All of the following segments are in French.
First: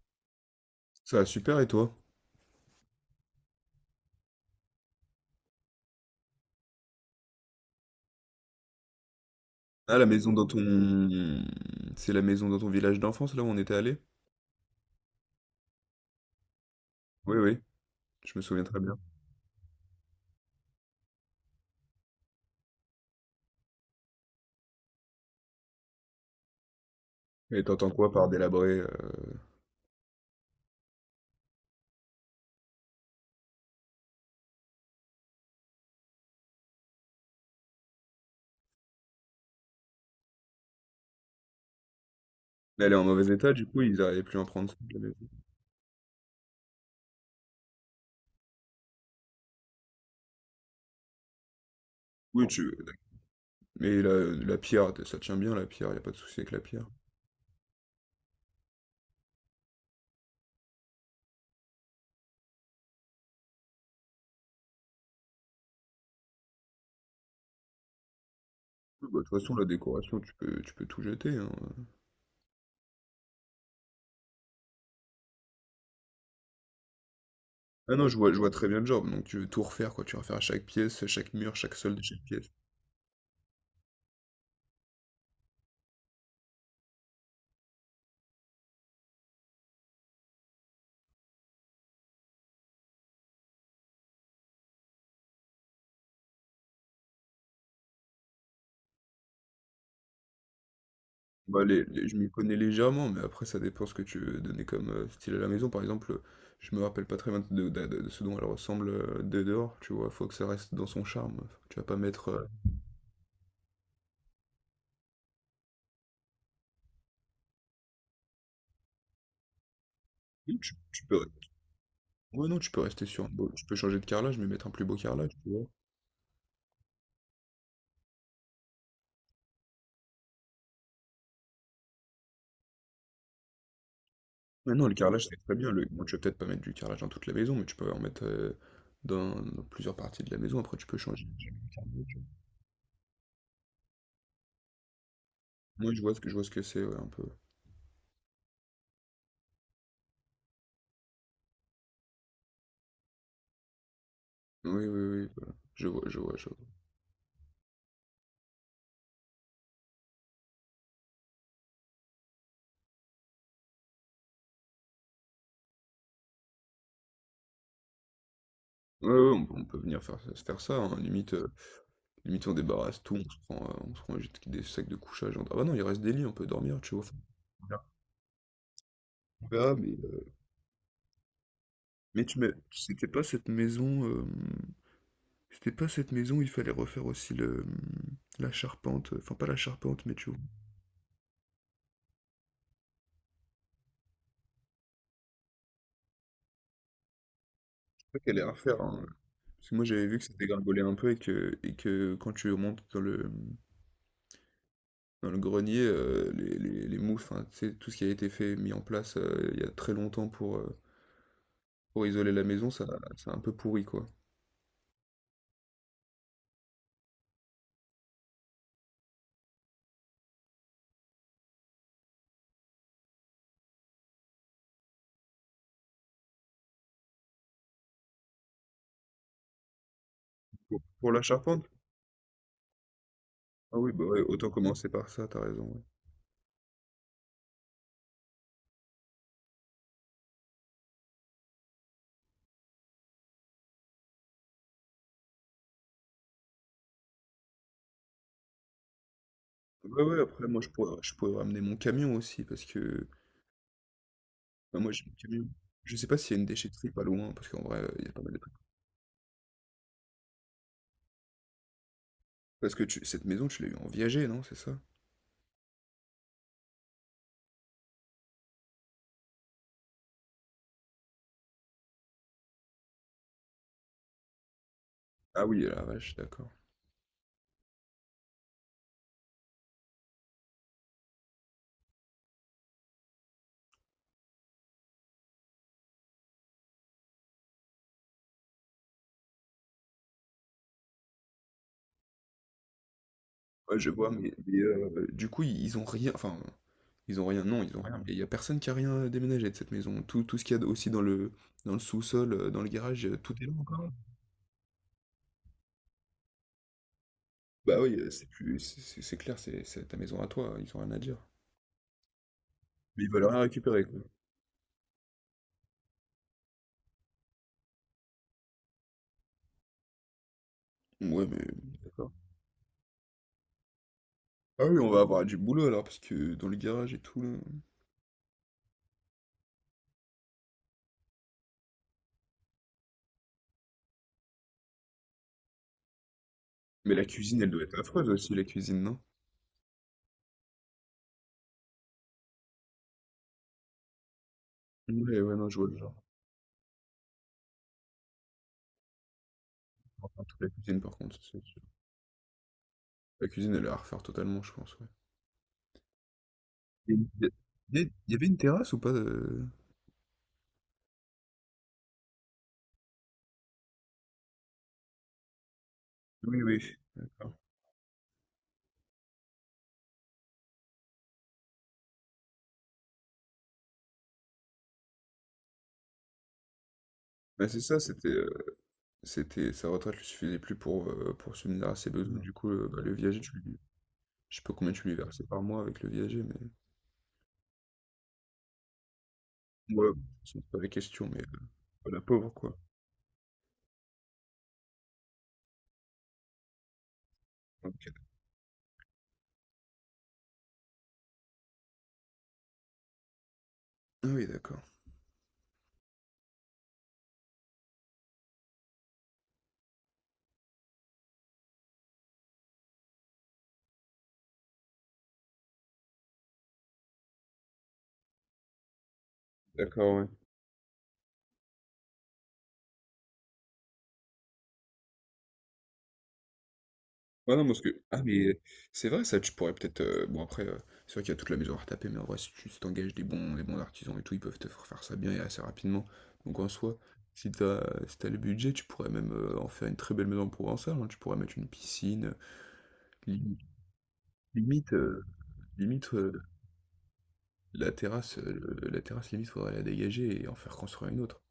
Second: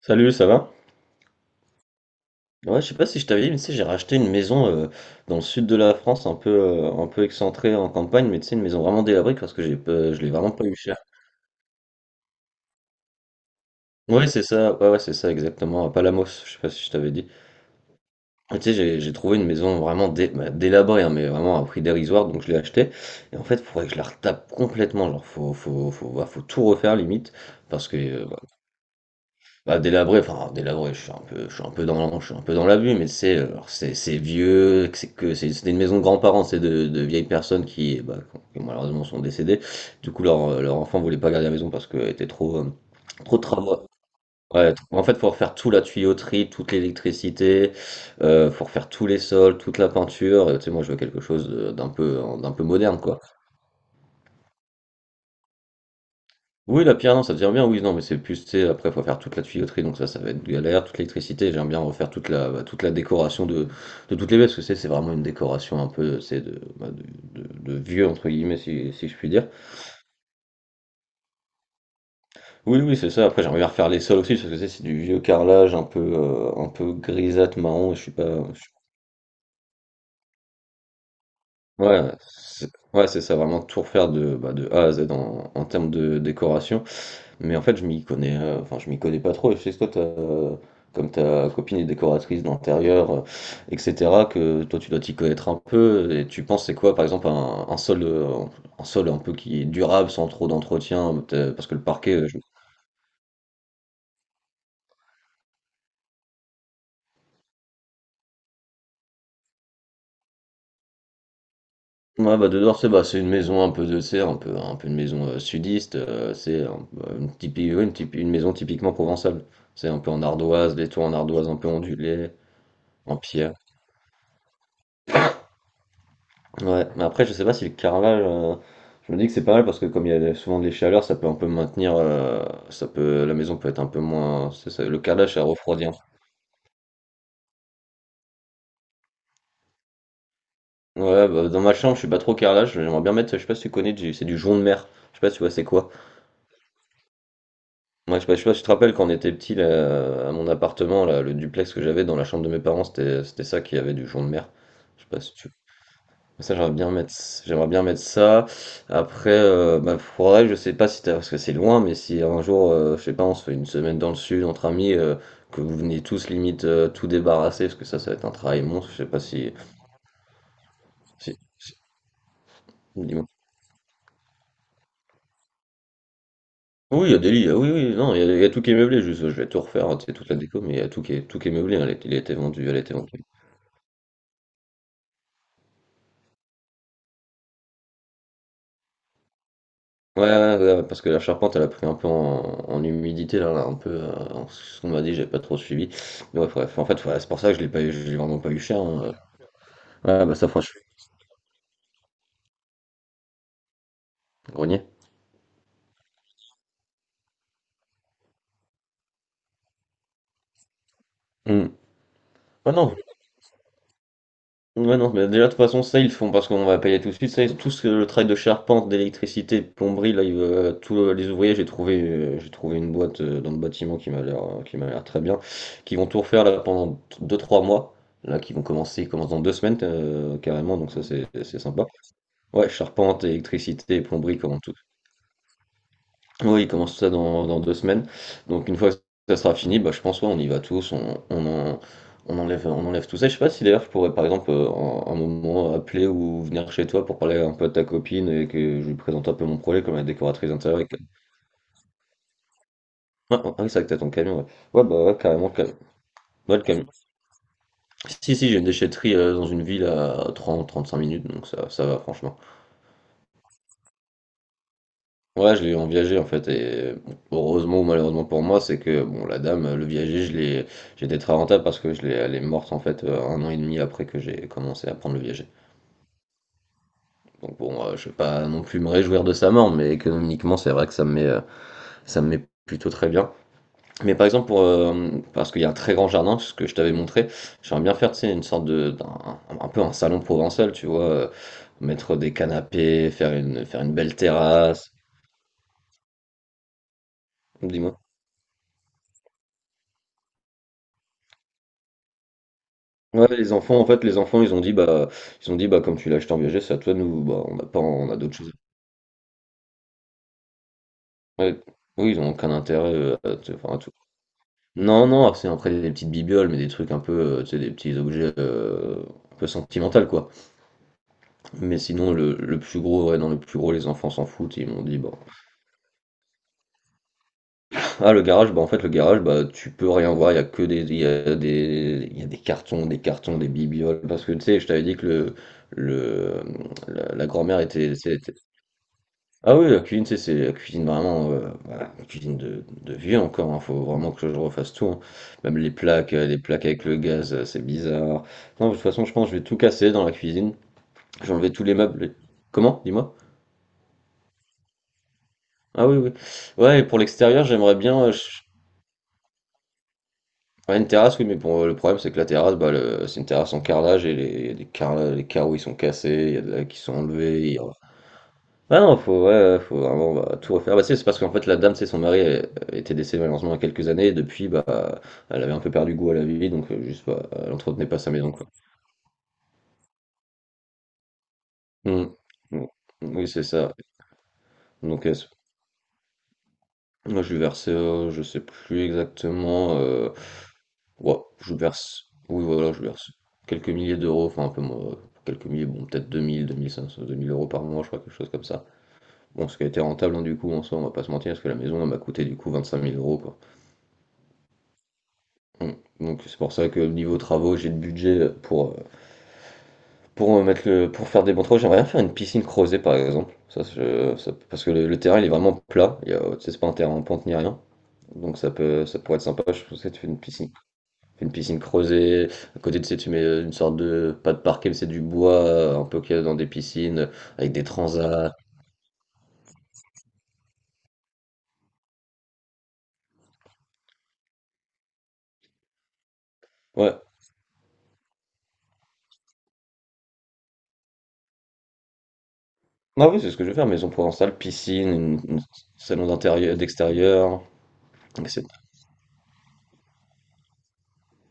Salut, ça va? Ça va super et toi? Ouais, je sais pas si je t'avais dit, mais tu sais, j'ai racheté une maison dans le sud de la France, un peu excentrée en campagne, mais tu sais, une maison vraiment délabrée parce que j'ai, Ah, la pas- je l'ai maison dans vraiment pas eu cher. ton... C'est la maison dans ton village d'enfance, là où on était allé? Ouais, c'est ça, ouais, ouais, c'est ça, exactement, à Palamos, je sais pas si je t'avais dit. Oui, oui, je me Et souviens tu sais, très bien. j'ai trouvé une maison vraiment délabrée, hein, mais vraiment à un prix dérisoire, donc je l'ai achetée. Et en fait, faudrait que je la retape complètement, genre, faut tout refaire limite, Et parce t'entends que quoi par délabré? Délabré, je suis un peu je suis un peu dans je suis un peu dans l'abus, mais c'est vieux, que c'est c'était une maison de grands-parents, c'est de vieilles personnes qui, bah, qui malheureusement sont décédées. Du coup, leur enfant voulait pas garder la maison parce qu'elle était trop, Elle est en mauvais trop de état, du coup, travaux. ils arrivaient plus à en prendre soin, la En fait, maison. faut refaire tout, la tuyauterie, toute l'électricité, faut refaire tous les sols, toute la peinture, tu sais, moi je veux quelque chose Oui, d'un peu tu... moderne, quoi. Mais la pierre, ça tient bien, la pierre, y a pas de souci avec la Oui, pierre. la pierre, non, ça devient bien, oui, non, mais c'est plus, tu sais, après, faut faire toute la tuyauterie, donc ça va être galère, toute l'électricité, j'aime bien refaire toute la, bah, toute la décoration de toutes les baies, parce que c'est vraiment une décoration un peu, c'est de, bah, de, de vieux, entre guillemets, si, Oui, si je bah, de puis toute dire. façon, la décoration, tu peux tout jeter, hein. Oui, oui, c'est ça, après, j'aimerais bien refaire les sols aussi, parce que c'est du vieux carrelage un peu grisâtre, marron, Ah et je non, suis je pas, vois je très suis- bien le job, donc tu veux tout refaire, quoi. Tu vas refaire chaque pièce, chaque mur, chaque sol de ouais, chaque pièce. C'est ça, vraiment tout refaire de, bah, de A à Z en, en termes de décoration. Mais en fait, je m'y connais pas trop. Et je sais que toi, t'as as comme ta copine est décoratrice d'intérieur, et cetera, que toi, tu dois t'y connaître un peu et tu penses c'est quoi, par exemple, un sol, un sol un peu qui est durable sans trop d'entretien? Peut-ê Bah, Parce que le les parquet, je m'y je connais légèrement, mais après ça dépend ce que tu veux donner comme, style à la maison. Par exemple, je me rappelle pas très bien de ce dont elle ressemble, de dehors, tu vois? Faut que ça reste dans son charme. Faut que tu vas pas mettre, ouais, bah, de dehors, c'est, bah, c'est une maison un peu de, tu un peu une maison, sudiste, c'est un une typi oui, une typi une maison typiquement provençale. C'est un peu en non, tu ardoise, les tu toits en peux ardoise un peu ondulés, ouais, non, tu peux rester en sur un beau pierre. tu peux changer de carrelage, mais mettre un plus beau carrelage, tu vois? Ouais, mais après, je sais pas si le carrelage, je me dis que c'est pas mal parce que comme il y a souvent des chaleurs, ça peut un peu maintenir, ça peut, la maison peut être un peu moins, c'est Ouais, ça, non, le le carrelage, carrelage, c'est ça très bien, le refroidit. Un bon, tu vas peut-être pas mettre du carrelage dans toute la maison, mais tu peux en mettre, dans plusieurs parties de la maison. Après, tu peux peu. changer. Ouais, bah, dans ma chambre, je suis pas trop carrelage, j'aimerais bien mettre, je sais pas si tu connais, c'est du jonc de mer, je sais pas si tu vois c'est quoi. Moi, je vois ce que c'est, ouais, un peu. Moi, je sais pas si tu te rappelles quand on était petit là, à mon appartement, là, le duplex que j'avais dans la chambre de mes parents, c'était ça qui avait du jonc de mer. Oui, oui, Je sais pas oui, si tu voilà. Je vois, je vois, je ça, vois. J'aimerais bien mettre ça. Après, bah, faudrait, je sais pas si t'as, parce que c'est loin, mais si un jour, je sais pas, on se fait une semaine dans le sud entre amis, que vous venez tous limite tout débarrasser, parce que ça va être un travail monstre. Je sais Ouais, pas ouais, si, on peut venir faire se faire ça, hein, si, Limite, si- limite on débarrasse tout, dis-moi. On se prend juste des sacs de couchage. Ah bah non, il reste des lits, on peut dormir, tu vois. Oui, il y Enfin, a des lits, ah oui, oui, non, il y a tout qui est meublé, juste, je on vais tout verra, refaire, hein, tu sais, toute la déco, mais il y a tout qui est meublé, hein, il a mais été vendu, elle a été c'était pas vendue. cette maison, c'était pas cette maison, où il fallait refaire aussi le, la charpente, enfin pas la charpente, mais Ouais, tu vois. ouais, ouais, ouais, parce que la charpente, elle a pris un peu en, en humidité, là, un peu, ce qu'on m'a dit, j'ai pas trop suivi. Mais ouais, bref, en fait, ouais, c'est pour ça que je l'ai pas eu, Je je l'ai crois qu'elle vraiment est à pas eu refaire, cher, hein. hein. Parce que moi j'avais vu que Ouais, ça bah ça, franchement, dégringolait un peu et que quand tu montes grenier. dans le grenier, les mouches, enfin, tu sais, tout ce qui a été fait, mis en place il y a très longtemps pour, Hmm. pour isoler la maison, Ouais, ça non, c'est un peu pourri, quoi. ouais, non, mais déjà, de toute façon, ça, ils le font parce qu'on va payer tout de suite, tout ce, le travail de charpente, d'électricité, de plomberie, là, ils, tous les ouvriers, j'ai trouvé une boîte dans le bâtiment qui m'a l'air très bien, qui vont tout refaire, là, pendant 2 3 mois. Là, qui vont commencer, ils commencent dans 2 semaines carrément, donc ça Pour la c'est charpente? sympa. Ouais, charpente, Ah oui, électricité, bah ouais, plomberie, autant comment tout. commencer par ça, t'as raison, ouais. Oui, il commence tout ça dans 2 semaines. Donc une fois que ça sera fini, bah, je pense ouais, on y va tous, on enlève tout ça. Je sais pas si d'ailleurs je pourrais par exemple un moment appeler ou venir chez toi pour parler un peu de ta copine et que je lui présente un peu mon projet comme Ouais, la ouais, après, décoratrice moi, d'intérieur. Je pourrais ramener mon camion aussi, parce que... Ah, ah oui, c'est vrai que t'as ton camion, ouais. bah, Ouais, moi, bah j'ai mon ouais, camion. carrément, Je sais pas s'il y a une ouais, le camion. déchetterie pas loin, parce qu'en vrai, il y a pas mal Si, de si, trucs. j'ai une déchetterie dans une ville à 30-35 minutes, donc ça va franchement. Parce que cette maison, tu l'as eu en viager, non? C'est ça? Ouais, je l'ai eu en viager en fait, et bon, heureusement ou malheureusement pour moi, c'est que bon, la dame, le viager, je l'ai, j'étais très rentable parce que je l'ai, elle est morte en fait 1 an et demi après que j'ai commencé à prendre le Ah viager. oui, la vache, d'accord. Donc bon, je vais pas non plus me réjouir de sa mort, mais économiquement, c'est vrai que ça me met plutôt très bien. Mais par exemple, pour, parce qu'il y a un très grand jardin, ce que je t'avais montré, j'aimerais bien faire, tu sais, une sorte de, un peu un salon provençal, tu vois, mettre des canapés, Ouais, faire je une vois, belle mais, terrasse. Du coup, ils ont rien... Enfin, ils ont rien, non, ils ont rien. Dis-moi. Mais il y a personne qui a rien déménagé de cette maison. Tout ce qu'il y a aussi dans le sous-sol, dans le garage, Ouais, tout est là les enfants, en encore. fait, ils ont dit, bah, ils ont dit, bah, comme tu l'as acheté en viager, c'est à toi, nous, bah, on n'a pas, Bah oui, on a c'est d'autres choses. plus, c'est clair, c'est ta maison à toi, hein, ils ont rien à dire. Ouais. Oui, ils ont aucun intérêt Mais ils veulent rien enfin, à récupérer, tout. quoi. Non, non, c'est après des petites bibioles, mais des trucs un peu, tu sais, des petits objets un peu sentimentaux, quoi. Ouais, mais Mais d'accord. sinon, le plus gros, ouais, non, le plus gros, les enfants s'en foutent, Ah ils oui, m'ont on dit, va bon. avoir du boulot alors, parce que dans le garage et tout, là. Ah, le garage, bah, en fait, le garage, bah, tu peux rien voir, il y a que des, il y a des, il y a des cartons, des cartons, des bibioles, parce que, tu sais, je t'avais dit que le, Mais la la cuisine, elle grand-mère doit être était, affreuse aussi, la cuisine, non? ah oui, la cuisine, tu sais, c'est la cuisine vraiment, voilà, la cuisine de vieux encore, hein, faut vraiment que je refasse tout, hein. Ouais, ouais, non, je Même vois le genre. Les plaques avec le gaz, c'est bizarre. Non, de toute façon, je pense que je vais tout casser dans la Enfin, toute la cuisine, cuisine, par contre, j'ai c'est enlevé sûr. tous les meubles. Comment? Dis-moi. La cuisine, elle est à refaire totalement, je pense, ouais. Ah oui, oui. Ouais, et Et pour il y l'extérieur, j'aimerais a- bien, il y avait une terrasse ou pas ouais, une terrasse, oui, mais bon, le problème, c'est que la terrasse, c'est une terrasse en carrelage, et les carreaux, ils sont cassés, il y a oui, de la- oui. qui sont D'accord. enlevés, ah non, faut, ouais, ouais, faut vraiment bah, tout refaire. Bah, c'est parce qu'en fait, la dame, c'est son mari elle- elle était décédé malheureusement il y a quelques années, et depuis, bah, elle avait un peu perdu goût à la vie, donc bah, Bah, elle c'est ça, entretenait pas sa maison, quoi. c'était, sa retraite lui suffisait plus pour subvenir à ses Mm. besoins. Du coup, Bon. Bah, le viager, Oui, tu c'est lui, ça. je sais pas combien tu lui Donc, versais par mois avec le viager, mais. moi, je lui versais, je sais plus exactement, Ouais, c'est pas la question, ouais, mais je lui la verse, pauvre, oui, quoi. voilà, je lui verse quelques milliers d'euros, enfin, un peu moins, quelques milliers, bon, peut-être 2000, 2000 euros par mois, je OK. crois, quelque chose comme ça. Bon, ce qui a été rentable, hein, du coup, en soi, on va pas se mentir, parce que la maison, elle m'a coûté, du coup, 25 000 euros, quoi. Ah oui, d'accord. Mm. Donc c'est pour ça que niveau travaux, j'ai le budget pour mettre le, pour faire des bons travaux. J'aimerais bien faire une piscine creusée par exemple. Ça, parce que le terrain il est vraiment plat. Il y a, tu sais, c'est pas un terrain en pente ni rien. Donc ça pourrait être sympa. Je pense que D'accord, tu ouais. Fais une piscine creusée. À côté de ça, tu mets une sorte de pas de parquet, mais c'est du bois un peu qu'il y a dans des piscines Ouais, non, avec parce des que ah transats. mais c'est vrai ça, tu pourrais peut-être, bon après, c'est vrai qu'il y a toute la maison à retaper, mais en vrai, si tu des bons artisans et tout, ils peuvent te faire faire ça bien et assez rapidement. Donc en soi, Ouais. si t'as si t'as le budget, tu pourrais même, en faire une très belle maison provençale, hein. Tu pourrais mettre une piscine, Ah oui, c'est ce que je veux faire. Maison provençale, limite, piscine, heu, limite, salon heu, d'intérieur, d'extérieur, etc. la terrasse, limite, faudrait la dégager et en faire construire une autre.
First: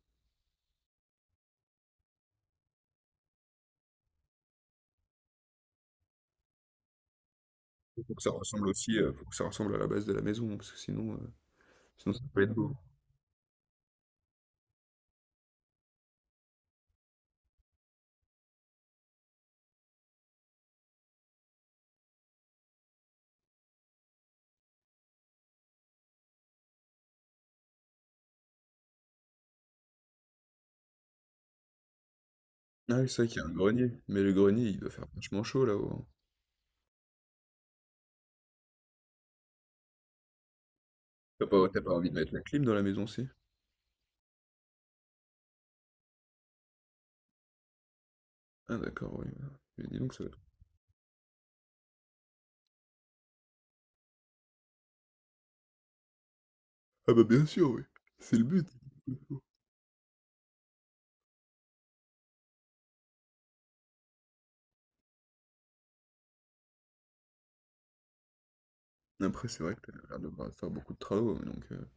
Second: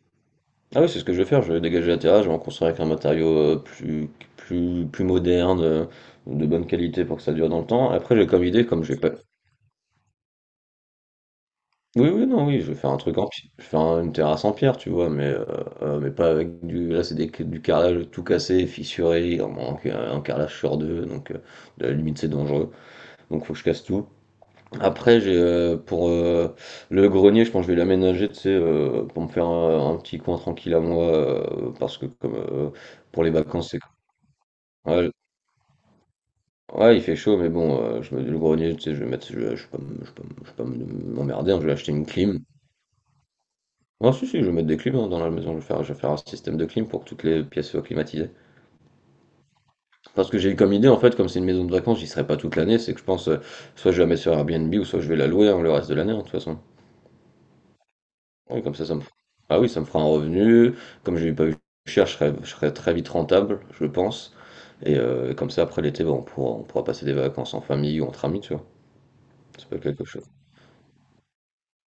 Ah oui, c'est ce que je vais faire, je vais dégager la terrasse, je vais en construire avec un matériau euh, plus, plus moderne, de bonne qualité pour que ça dure dans le temps. Faut Après, que j'ai ça comme idée, ressemble comme aussi, j'ai pas. faut que ça ressemble à la base de la maison, hein, parce que sinon, Oui, sinon ça oui, peut non, être oui, je beau. vais faire un truc en pierre, je vais faire une terrasse en pierre, tu vois, mais pas avec du. Là, c'est du carrelage tout cassé, fissuré, il en manque un carrelage sur deux, donc à la limite, c'est dangereux, donc faut que je casse tout. Après, j'ai pour le grenier, je pense que je vais l'aménager, tu sais, pour me faire un petit coin tranquille à moi, parce que comme. Ah oui, c'est Pour vrai les qu'il y a un vacances. grenier, mais le grenier, il doit faire Ouais, vachement chaud là-haut, hein. Ouais, il fait chaud, mais bon, je me le grenier, tu sais, je vais mettre, je vais pas, je vais pas, je vais pas m'emmerder, hein, je vais T'as pas acheter une envie de mettre la clim. clim dans la maison si Ah si, si, je vais mettre des clims hein, dans la maison, je vais faire un système de clim pour que toutes les pièces soient climatisées. ah d'accord, oui, voilà. Mais dis donc, ça va Parce que être- j'ai eu comme idée, en fait, comme c'est une maison de vacances, j'y serai pas toute l'année, c'est que je pense, soit je vais la mettre sur Airbnb, ou soit je vais la louer hein, le reste de l'année, hein, de toute façon. ah bah bien sûr, oui. C'est le Oui, but. comme ça me... Ah oui, ça me fera un revenu, comme j'ai pas eu cher, je serai très vite rentable, je pense. Et comme ça, après l'été, bah, on pourra passer des vacances en famille ou entre amis, tu vois. Après, c'est C'est vrai pas que t'as quelque l'air chose. de pas faire beaucoup de travaux, mais donc...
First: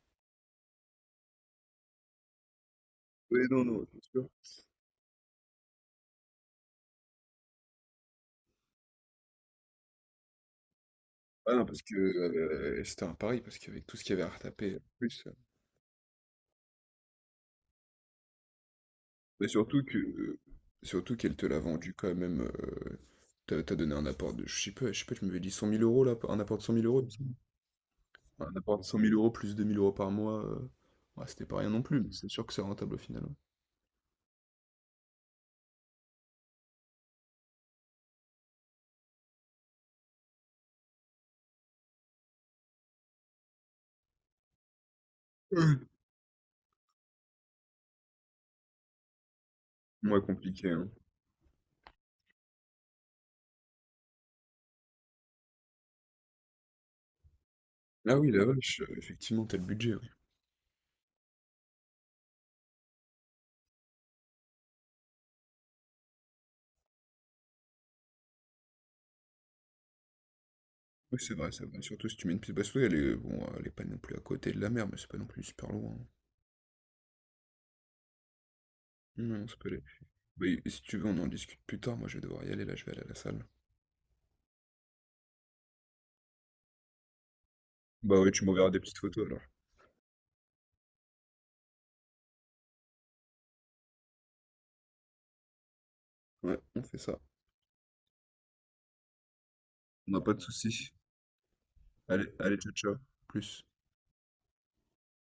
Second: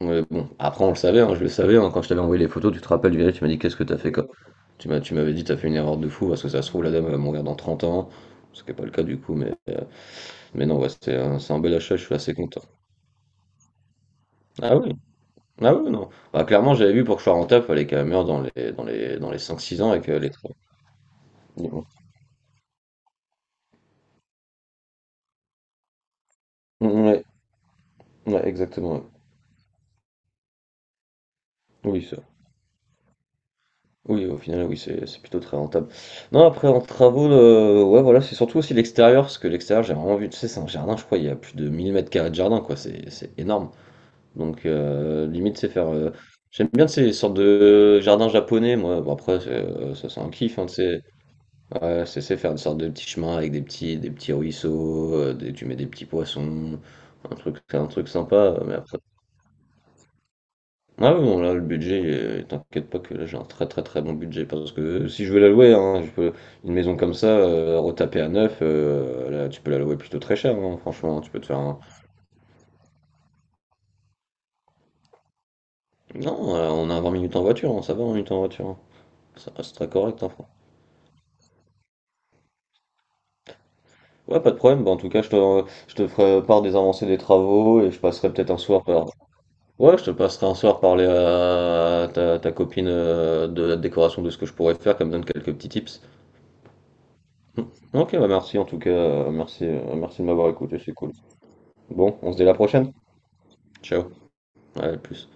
Ouais, bon, après on le savait, hein, je le savais, hein, quand je t'avais envoyé les photos, tu te rappelles, Viral, oui, tu m'as dit non, qu'est-ce non, que t'as c'est fait quoi? sûr. Tu m'as, tu m'avais dit t'as fait une erreur de fou, parce que ça se trouve la dame elle va mourir dans 30 ans, ce qui n'est pas le cas du coup, mais non, ouais, c'est Ah un non, bel parce que achat, je suis assez content. C'était un pari, parce qu'avec tout ce qu'il y avait à retaper, Ah en oui, plus... ah oui, non. Bah, clairement j'avais vu pour que je sois rentable, fallait qu'elle meure dans les mais cinq six surtout ans que et qu'elle ait... surtout qu'elle te l'a vendu quand même, t'as, t'as donné un apport de. Je sais pas, tu m'avais dit 100 000 € là, un apport de cent mille euros, il me Ouais, semble. ouais, Un apport de exactement, cent ouais. mille euros plus 2 000 € par mois, ouais, c'était pas rien non plus, Oui, mais ça. c'est sûr que c'est rentable au final. Oui, au final, oui, c'est plutôt très rentable. Non, après, en travaux, ouais, voilà, c'est surtout aussi l'extérieur, parce que l'extérieur, j'ai vraiment vu, tu sais, c'est un jardin, je crois, il y a plus de 1000 m² de jardin, quoi, c'est énorme. Donc, limite, c'est Ouais. faire. J'aime bien ces sortes de jardins japonais, moi, bon, après, c'est, ça, Moins c'est un kiff, hein, compliqué, tu hein. sais. Ouais, c'est faire une sorte de petits chemins avec des petits ruisseaux, tu mets des petits poissons, un truc Ah oui, la sympa, mais vache, après. effectivement, t'as le budget, oui. Ah oui, bon, là, le budget, t'inquiète pas que là, j'ai un très très très bon budget. Parce que si je veux la louer, hein, je peux, une maison comme ça, retapée à neuf, là, tu peux la louer plutôt très cher, hein, Oui, franchement. Tu c'est peux te vrai, faire c'est un. vrai. Surtout si tu mets une petite basse elle est, bon, elle est pas non plus à côté de la mer, mais c'est pas non plus super loin, hein. Non, on a 20 minutes en voiture, hein, ça va, 20 minutes en voiture, hein. Non, Ça ça peut reste aller. très correct, hein, Bah, franchement. Et si tu veux, on en discute plus tard. Moi, je vais devoir y aller, là, je vais aller à la salle. Ouais, pas de problème. Bah, en tout cas, je te ferai part des avancées des travaux et je Bah ouais, passerai tu peut-être un m'enverras des soir petites par. photos alors. Ouais, je te passerai un soir parler à ta copine de la décoration de ce que je pourrais faire, comme donne quelques petits tips. Ouais, on fait ça. Mm. Ok, bah merci en tout cas, On moi, merci de pas de m'avoir écouté, souci. c'est cool. Bon, Allez, on se dit à la allez, ciao, prochaine. ciao. Plus. Ciao, à plus.